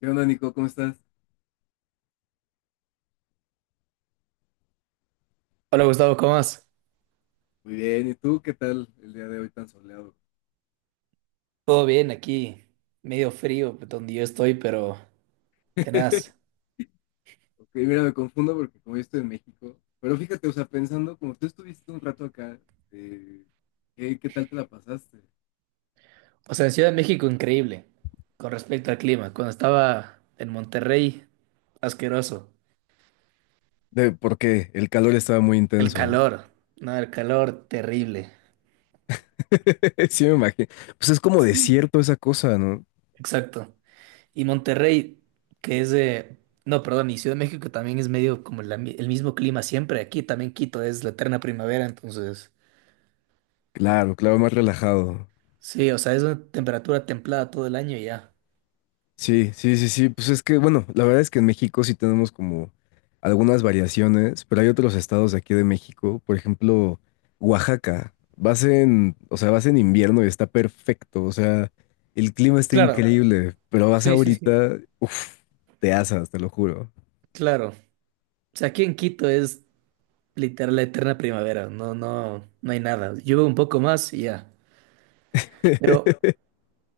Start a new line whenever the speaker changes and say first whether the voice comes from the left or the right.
left: ¿Qué onda, Nico? ¿Cómo estás?
right: Hola Gustavo, ¿cómo vas?
left: Muy bien. ¿Y tú qué tal el día de hoy tan soleado?
right: Todo bien aquí, medio frío pues, donde yo estoy, pero tenaz.
left: Ok, mira, me confundo porque como yo estoy en México, pero fíjate, o sea, pensando, como tú estuviste un rato acá, eh, ¿qué tal te la pasaste?
right: O sea, en Ciudad de México increíble con respecto al clima. Cuando estaba en Monterrey, asqueroso.
left: Porque el calor estaba muy
right: El
left: intenso, ¿no?
right: calor, no, el calor terrible.
left: Sí, me imagino. Pues es como
right: Sí.
left: desierto esa cosa, ¿no?
right: Exacto. Y Monterrey, que es de... No, perdón, y Ciudad de México también es medio como el mismo clima siempre. Aquí también Quito es la eterna primavera, entonces...
left: Claro, claro, más relajado.
right: Sí, o sea, es una temperatura templada todo el año y ya.
left: Sí, sí, sí, sí. Pues es que, bueno, la verdad es que en México sí tenemos como algunas variaciones, pero hay otros estados de aquí de México, por ejemplo, Oaxaca. Vas en invierno y está perfecto, o sea, el clima está
right: Claro,
left: increíble, pero vas
right: sí, sí, sí.
left: ahorita, uff, te asas, te lo juro.
right: Claro. O sea, aquí en Quito es literal la eterna primavera, no, no, no hay nada. Llueve un poco más y ya. Pero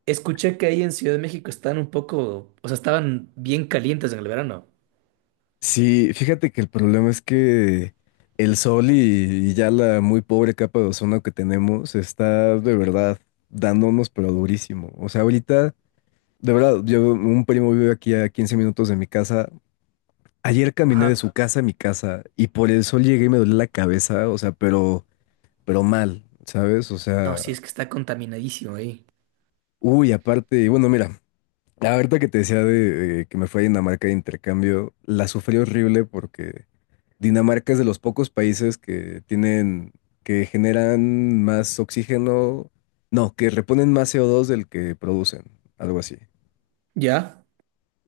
right: escuché que ahí en Ciudad de México están un poco, o sea, estaban bien calientes en el verano.
left: Sí, fíjate que el problema es que el sol y ya la muy pobre capa de ozono que tenemos está de verdad dándonos pero durísimo. O sea, ahorita. De verdad, un primo vive aquí a 15 minutos de mi casa. Ayer caminé de
right: Ajá.
left: su casa a mi casa y por el sol llegué y me dolía la cabeza, o sea, pero mal, ¿sabes? O
right: No, sí,
left: sea,
right: es que está contaminadísimo ahí.
left: uy, aparte, y bueno, mira, ahorita que te decía de que me fui a Dinamarca de intercambio, la sufrí horrible porque Dinamarca es de los pocos países que generan más oxígeno, no, que reponen más CO2 del que producen, algo así.
right: Ya,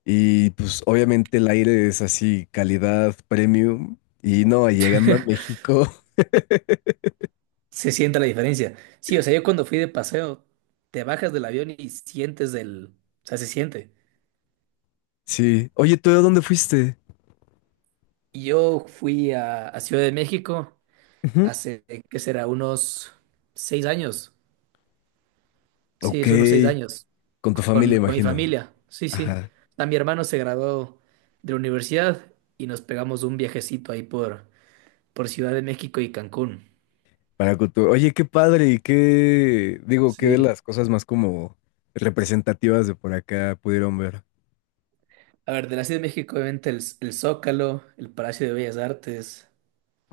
left: Y pues obviamente el aire es así, calidad premium. Y no, llegando a México,
right: se siente la diferencia. Sí, o sea, yo cuando fui de paseo, te bajas del avión y sientes se siente.
left: sí. Oye, ¿tú de dónde fuiste?
right: Yo fui a Ciudad de México
left: Ujú.
right: hace, ¿qué será? Unos 6 años. Sí,
left: Ok,
right: es unos 6 años.
left: con tu familia,
right: Con mi
left: imagino.
right: familia. Sí, sí.
left: Ajá,
right: A mi hermano se graduó de la universidad y nos pegamos un viajecito ahí por Ciudad de México y Cancún.
left: para cultura. Oye, qué padre y qué, digo, qué de
right: Sí.
left: las cosas más como representativas de por acá pudieron ver.
right: A ver, de la Ciudad de México, obviamente, el Zócalo, el Palacio de Bellas Artes.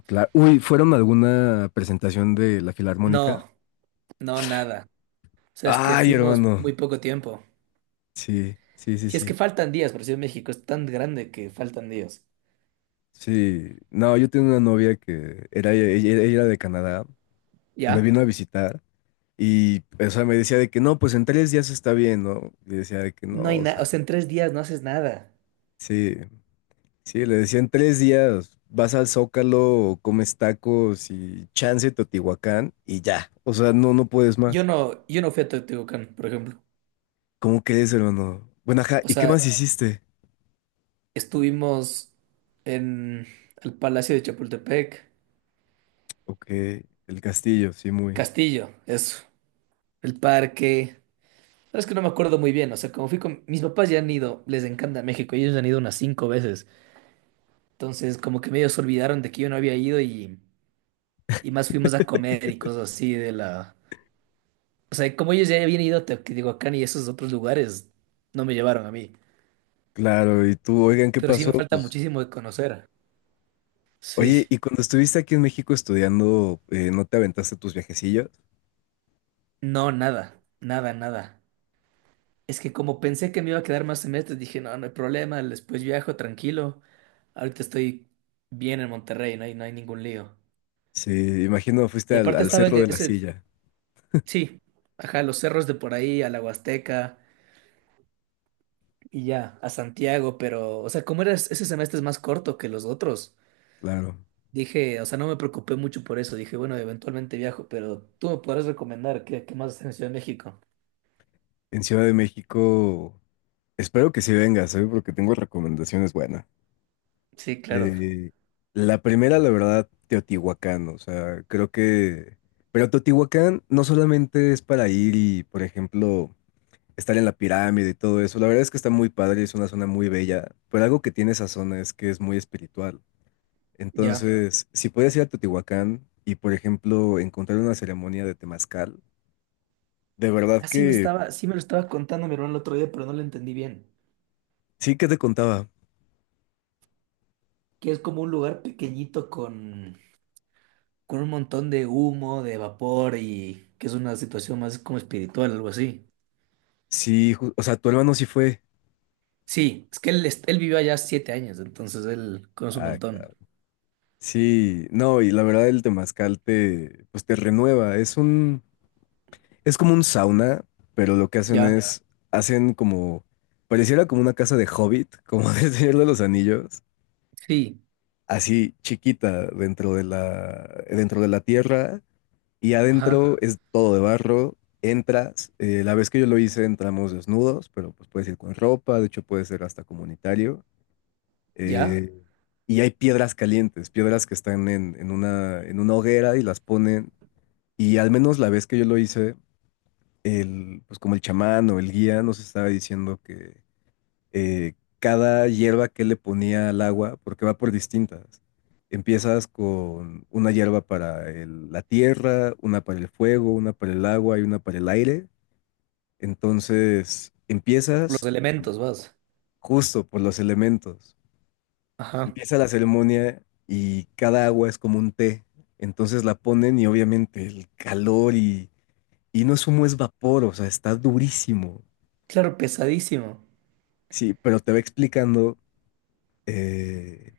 left: Claro. Uy, ¿fueron a alguna presentación de la Filarmónica?
right: No, no, nada. O sea, es que
left: Ay,
right: fuimos
left: hermano.
right: muy poco tiempo.
left: Sí, sí, sí,
right: Si es que
left: sí.
right: faltan días, pero Ciudad de México es tan grande que faltan días.
left: Sí. No, yo tenía una novia que era, ella era de Canadá. Me
right: ¿Ya?
left: vino a visitar y, o sea, me decía de que no, pues en 3 días está bien, ¿no? Y decía de que no,
right: No hay
left: o
right: nada.
left: sea,
right: O sea, en tres días no haces nada.
left: sí, sí, le decía en 3 días vas al Zócalo, comes tacos y chance Teotihuacán y ya, o sea, no, no puedes
right: Yo
left: más.
right: no, yo no fui a Teotihuacán, por ejemplo.
left: ¿Cómo crees, hermano? Bueno, ajá,
right: O
left: ¿y qué
right: sea,
left: más hiciste?
right: estuvimos en el Palacio de Chapultepec,
left: Ok, el castillo, sí, muy
right: Castillo, eso, el parque. Sabes que no me acuerdo muy bien, o sea, como fui con mis papás ya han ido, les encanta México, ellos han ido unas 5 veces. Entonces, como que medio se olvidaron de que yo no había ido y más fuimos a comer y cosas así de la. O sea, como ellos ya habían ido a Teotihuacán y esos otros lugares, no me llevaron a mí.
left: claro. Y tú, oigan, ¿qué
right: Pero sí
left: pasó?
right: me falta
left: Pues,
right: muchísimo de conocer.
left: oye,
right: Sí,
left: ¿y cuando estuviste aquí en México estudiando, no te aventaste tus viajecillos?
right: no, nada, nada, nada. Es que como pensé que me iba a quedar más semestres, dije, no, no hay problema, después viajo tranquilo. Ahorita estoy bien en Monterrey, no hay, no hay ningún lío.
left: Sí, imagino fuiste
right: Y
left: al,
right: aparte
left: al
right: estaba en
left: Cerro de la
right: ese,
left: Silla,
right: sí, ajá, los cerros de por ahí, a la Huasteca y ya, a Santiago, pero, o sea, como era ese semestre es más corto que los otros,
left: claro.
right: dije, o sea, no me preocupé mucho por eso, dije, bueno, eventualmente viajo, pero tú me podrás recomendar qué, qué más hacer en Ciudad de México.
left: En Ciudad de México, espero que sí vengas, ¿sabes? Porque tengo recomendaciones buenas.
right: Sí, claro,
left: Eh, la primera, la verdad, Teotihuacán, o sea, creo que... Pero Teotihuacán no solamente es para ir y, por ejemplo, estar en la pirámide y todo eso, la verdad es que está muy padre, es una zona muy bella, pero algo que tiene esa zona es que es muy espiritual.
right: ya.
left: Entonces, si puedes ir a Teotihuacán y, por ejemplo, encontrar una ceremonia de temazcal, de verdad
right: Así me
left: que...
right: estaba, sí me lo estaba contando mi hermano el otro día, pero no lo entendí bien.
left: Sí, ¿que te contaba?
right: Que es como un lugar pequeñito con un montón de humo, de vapor y que es una situación más como espiritual, algo así.
left: Sí, o sea, tu hermano sí fue.
right: Sí, es que él, él vivió allá 7 años, entonces él conoce un
left: Ah,
right: montón.
left: claro. Sí, no, y la verdad el temazcal te renueva. Es como un sauna, pero lo que hacen
right: Ya,
left: es, hacen como, pareciera como una casa de Hobbit, como del Señor de los Anillos,
right: sí,
left: así chiquita dentro de la tierra, y
right: ajá,
left: adentro es todo de barro. La vez que yo lo hice entramos desnudos, pero pues puedes ir con ropa, de hecho puede ser hasta comunitario.
right: ya.
left: Eh, y hay piedras calientes, piedras que están en una hoguera y las ponen. Y al menos la vez que yo lo hice, pues como el chamán o el guía nos estaba diciendo que eh, cada hierba que le ponía al agua, porque va por distintas. Empiezas con una hierba para la tierra, una para el fuego, una para el agua y una para el aire. Entonces
right: Los
left: empiezas
right: elementos, vas.
left: justo por los elementos.
right: Ajá.
left: Empieza la ceremonia y cada agua es como un té. Entonces la ponen y obviamente el calor y no es humo, es vapor, o sea, está durísimo.
right: Claro, pesadísimo.
left: Sí, pero te va explicando eh,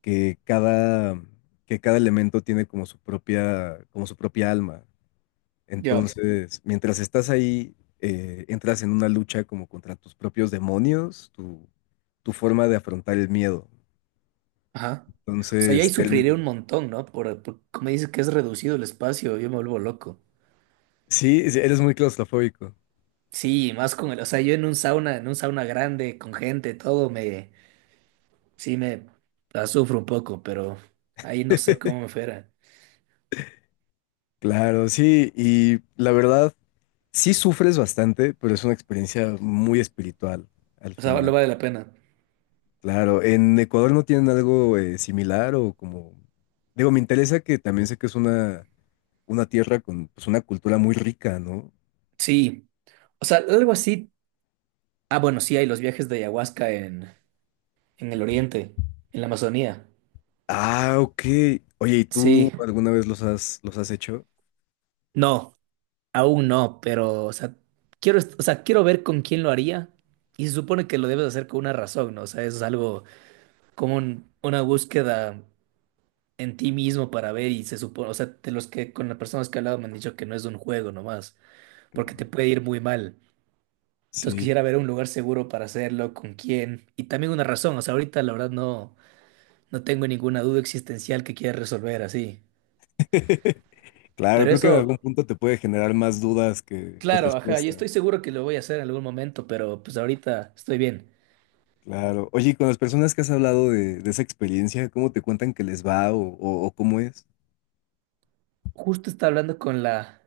left: que cada, que cada elemento tiene como su propia alma.
right: Ya,
left: Entonces, mientras estás ahí, entras en una lucha como contra tus propios demonios, tu forma de afrontar el miedo.
right: ajá. O sea, yo ahí
left: Entonces,
right: sufriré un
left: termina.
right: montón, ¿no? Por, como dices que es reducido el espacio, yo me vuelvo loco.
left: Sí, sí, eres muy claustrofóbico.
right: Sí, más con el, o sea, yo en un sauna grande, con gente, todo, me, sí, me la sufro un poco, pero ahí no sé cómo me fuera.
left: Claro, sí, y la verdad, sí sufres bastante, pero es una experiencia muy espiritual al
right: O sea, lo
left: final.
right: vale la pena.
left: Claro, ¿en Ecuador no tienen algo similar o como...? Digo, me interesa que también sé que es una tierra con pues, una cultura muy rica, ¿no?
right: Sí, o sea, algo así. Ah, bueno, sí, hay los viajes de ayahuasca en el oriente, en la Amazonía.
left: Ah, ok. Oye, ¿y tú
right: Sí,
left: alguna vez los has hecho?
right: no, aún no, pero, o sea, quiero, o sea, quiero ver con quién lo haría. Y se supone que lo debes hacer con una razón, ¿no? O sea, eso es algo como una búsqueda en ti mismo para ver y se supone, o sea, de los que con las personas que he hablado me han dicho que no es un juego nomás, porque te puede ir muy mal. Entonces
left: Sí.
right: quisiera ver un lugar seguro para hacerlo, con quién. Y también una razón, o sea, ahorita la verdad no, no tengo ninguna duda existencial que quiera resolver así.
left: Claro,
right: Pero
left: creo que en algún
right: eso,
left: punto te puede generar más dudas que
right: claro, ajá, y
left: respuestas.
right: estoy seguro que lo voy a hacer en algún momento, pero pues ahorita estoy bien.
left: Claro. Oye, y con las personas que has hablado de esa experiencia, ¿cómo te cuentan que les va o cómo es?
right: Justo estaba hablando con la,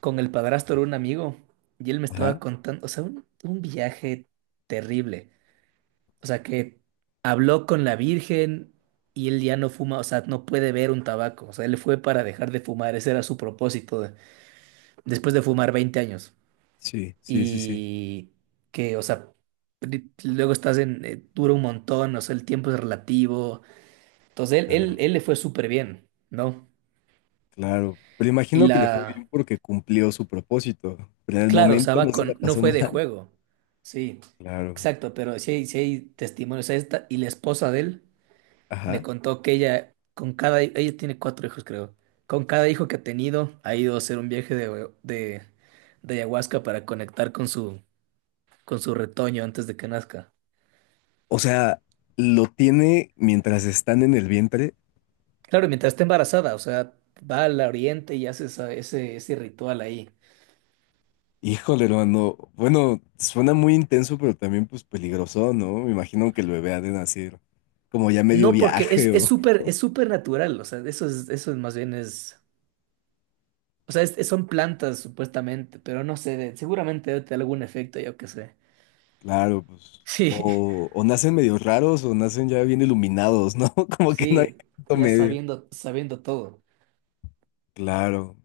right: con el padrastro de un amigo y él me estaba
left: Ajá.
right: contando, o sea, un viaje terrible. O sea, que habló con la Virgen y él ya no fuma, o sea, no puede ver un tabaco. O sea, él fue para dejar de fumar, ese era su propósito después de fumar 20 años
left: Sí, sí, sí, sí.
right: y que, o sea, luego estás en, dura un montón, o sea, el tiempo es relativo. Entonces,
left: Claro. Ok.
right: él le fue súper bien, ¿no?
left: Claro. Pero
right: Y
left: imagino que le fue
right: la,
left: bien porque cumplió su propósito, pero en el
right: claro, o sea,
left: momento no
right: va
left: se la
right: con, no
left: pasó
right: fue de
left: mal.
right: juego, sí,
left: Claro.
right: exacto, pero sí hay testimonios. O sea, esta, y la esposa de él me
left: Ajá.
right: contó que ella, con cada, ella tiene 4 hijos, creo. Con cada hijo que ha tenido, ha ido a hacer un viaje de ayahuasca para conectar con su retoño antes de que nazca.
left: O sea, lo tiene mientras están en el vientre.
right: Claro, mientras esté embarazada, o sea, va al oriente y hace ese, ese ritual ahí.
left: Híjole, hermano. Bueno, suena muy intenso, pero también pues peligroso, ¿no? Me imagino que el bebé ha de nacer como ya medio
right: No, porque
left: viaje o...
right: es súper natural, o sea, eso es más bien es, o sea, son plantas supuestamente, pero no sé, seguramente debe tener algún efecto, yo qué sé.
left: Claro, pues.
right: Sí,
left: O nacen medio raros o nacen ya bien iluminados, ¿no? Como que no hay
right: sí,
left: punto
right: ya
left: medio.
right: sabiendo, sabiendo todo.
left: Claro.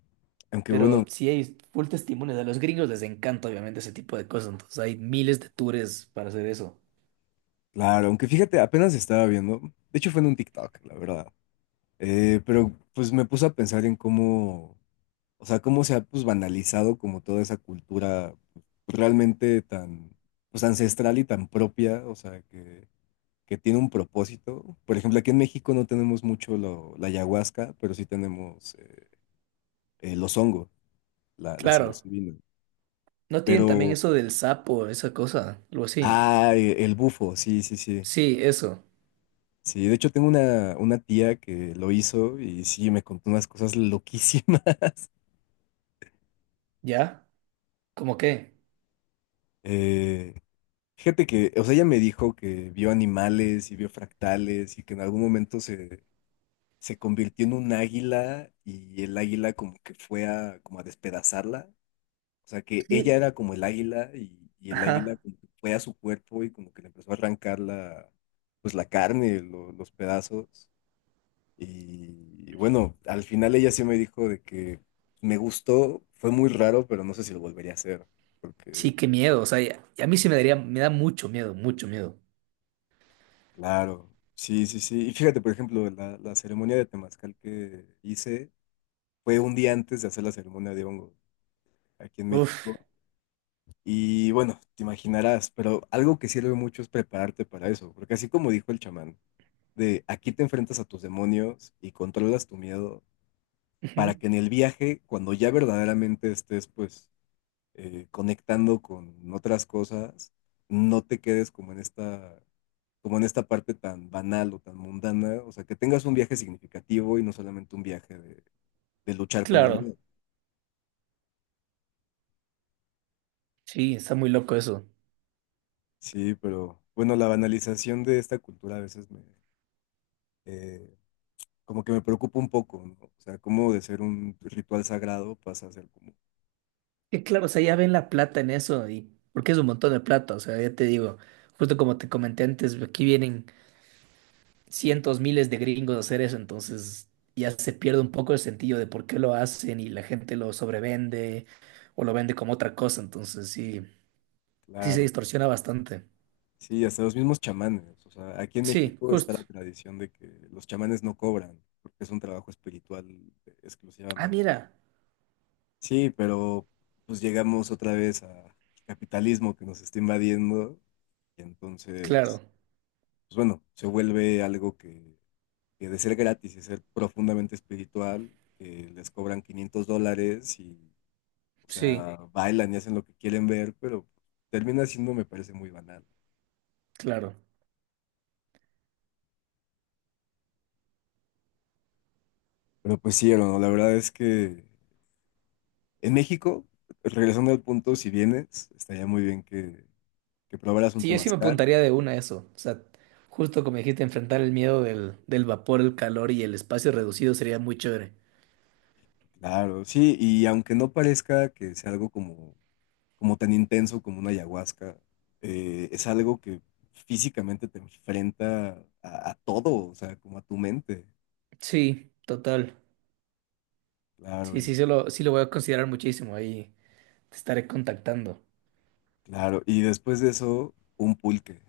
left: Aunque bueno,
right: Pero sí hay full testimonios, a los gringos les encanta obviamente ese tipo de cosas, entonces hay miles de tours para hacer eso.
left: claro, aunque fíjate, apenas estaba viendo. De hecho, fue en un TikTok, la verdad. Pero pues me puse a pensar en cómo, o sea, cómo se ha pues banalizado como toda esa cultura pues, realmente tan, pues ancestral y tan propia, o sea, que tiene un propósito. Por ejemplo, aquí en México no tenemos mucho la ayahuasca, pero sí tenemos los hongos. La
right: Claro,
left: psilocibina.
right: ¿no tienen también
left: Pero,
right: eso del sapo, esa cosa, algo así?
left: el bufo, sí, sí, sí.
right: Sí, eso,
left: Sí, de hecho tengo una tía que lo hizo y sí, me contó unas cosas loquísimas.
right: ¿ya? ¿Cómo qué?
left: Eh, fíjate que, o sea, ella me dijo que vio animales y vio fractales y que en algún momento se convirtió en un águila y el águila como que fue como a despedazarla. O sea, que ella
right: Sí,
left: era como el águila y el águila
right: ajá.
left: como que fue a su cuerpo y como que le empezó a arrancar pues la carne, los pedazos. Y bueno, al final ella sí me dijo de que me gustó, fue muy raro, pero no sé si lo volvería a hacer. Porque,
right: Sí, qué miedo. O sea, y a mí sí me daría, me da mucho miedo, mucho miedo.
left: claro, sí, sí, sí. Y fíjate, por ejemplo, la ceremonia de temazcal que hice fue un día antes de hacer la ceremonia de hongo aquí en México.
right: Uf.
left: Y bueno, te imaginarás, pero algo que sirve mucho es prepararte para eso, porque así como dijo el chamán, de aquí te enfrentas a tus demonios y controlas tu miedo para
right: Ujú,
left: que en el viaje, cuando ya verdaderamente estés pues conectando con otras cosas, no te quedes como en esta parte tan banal o tan mundana, o sea, que tengas un viaje significativo y no solamente un viaje de luchar con el
right: claro.
left: miedo.
right: Sí, está muy loco eso.
left: Sí, pero bueno, la banalización de esta cultura a veces eh, como que me preocupa un poco, ¿no? O sea, cómo de ser un ritual sagrado pasa a ser como,
right: Y claro, o sea, ya ven la plata en eso y porque es un montón de plata. O sea, ya te digo, justo como te comenté antes, aquí vienen cientos, miles de gringos a hacer eso, entonces ya se pierde un poco el sentido de por qué lo hacen y la gente lo sobrevende o lo vende como otra cosa. Entonces sí, sí se
left: claro,
right: distorsiona bastante.
left: sí, hasta los mismos chamanes. O sea, aquí en
right: Sí,
left: México está
right: justo.
left: la tradición de que los chamanes no cobran, porque es un trabajo espiritual
right: Ah,
left: exclusivamente.
right: mira.
left: Sí, pero pues llegamos otra vez al capitalismo que nos está invadiendo y
right: Claro.
left: entonces, pues bueno, se vuelve algo que de ser gratis y ser profundamente espiritual, que les cobran $500 y, o
right: Sí,
left: sea, sí, bailan y hacen lo que quieren ver, pero termina siendo, me parece, muy banal.
right: claro.
left: Pero pues sí, hermano, la verdad es que en México, regresando al punto, si vienes, estaría muy bien que, probaras un
right: Sí, yo sí me
left: temazcal.
right: apuntaría de una a eso. O sea, justo como dijiste, enfrentar el miedo del, del vapor, el calor y el espacio reducido sería muy chévere.
left: Claro, sí, y aunque no parezca que sea algo como tan intenso como una ayahuasca, es algo que físicamente te enfrenta a todo, o sea, como a tu mente.
right: Sí, total.
left: Claro,
right: Sí, sí, sí lo voy a considerar muchísimo. Ahí te estaré contactando.
left: claro. Y después de eso, un pulque.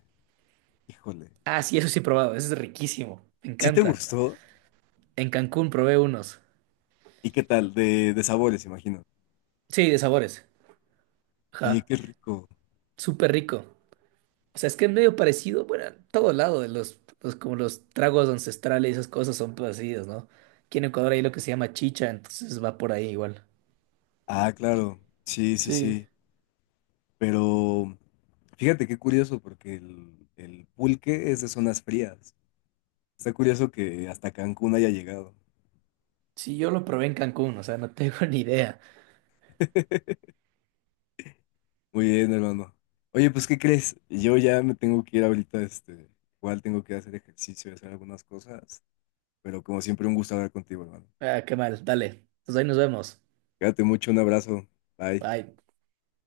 left: Híjole.
right: Ah, sí, eso sí he probado. Eso es riquísimo. Me
left: ¿Sí te
right: encanta.
left: gustó?
right: En Cancún probé unos.
left: ¿Y qué tal? De sabores, imagino.
right: Sí, de sabores.
left: Oye,
right: Ajá.
left: qué rico.
right: Súper rico. O sea, es que es medio parecido, bueno, en todo lado, de como los tragos ancestrales y esas cosas son parecidos, ¿no? Aquí en Ecuador hay lo que se llama chicha, entonces va por ahí igual.
left: Ah, claro. Sí, sí,
right: Sí.
left: sí. Pero fíjate qué curioso, porque el pulque es de zonas frías. Está curioso que hasta Cancún haya llegado.
right: Sí, yo lo probé en Cancún, o sea, no tengo ni idea.
left: Muy bien, hermano. Oye, pues, ¿qué crees? Yo ya me tengo que ir ahorita, igual tengo que hacer ejercicio y hacer algunas cosas, pero como siempre, un gusto hablar contigo, hermano.
right: Ah, qué mal, dale. Entonces ahí nos vemos.
left: Cuídate mucho, un abrazo. Bye.
right: Bye.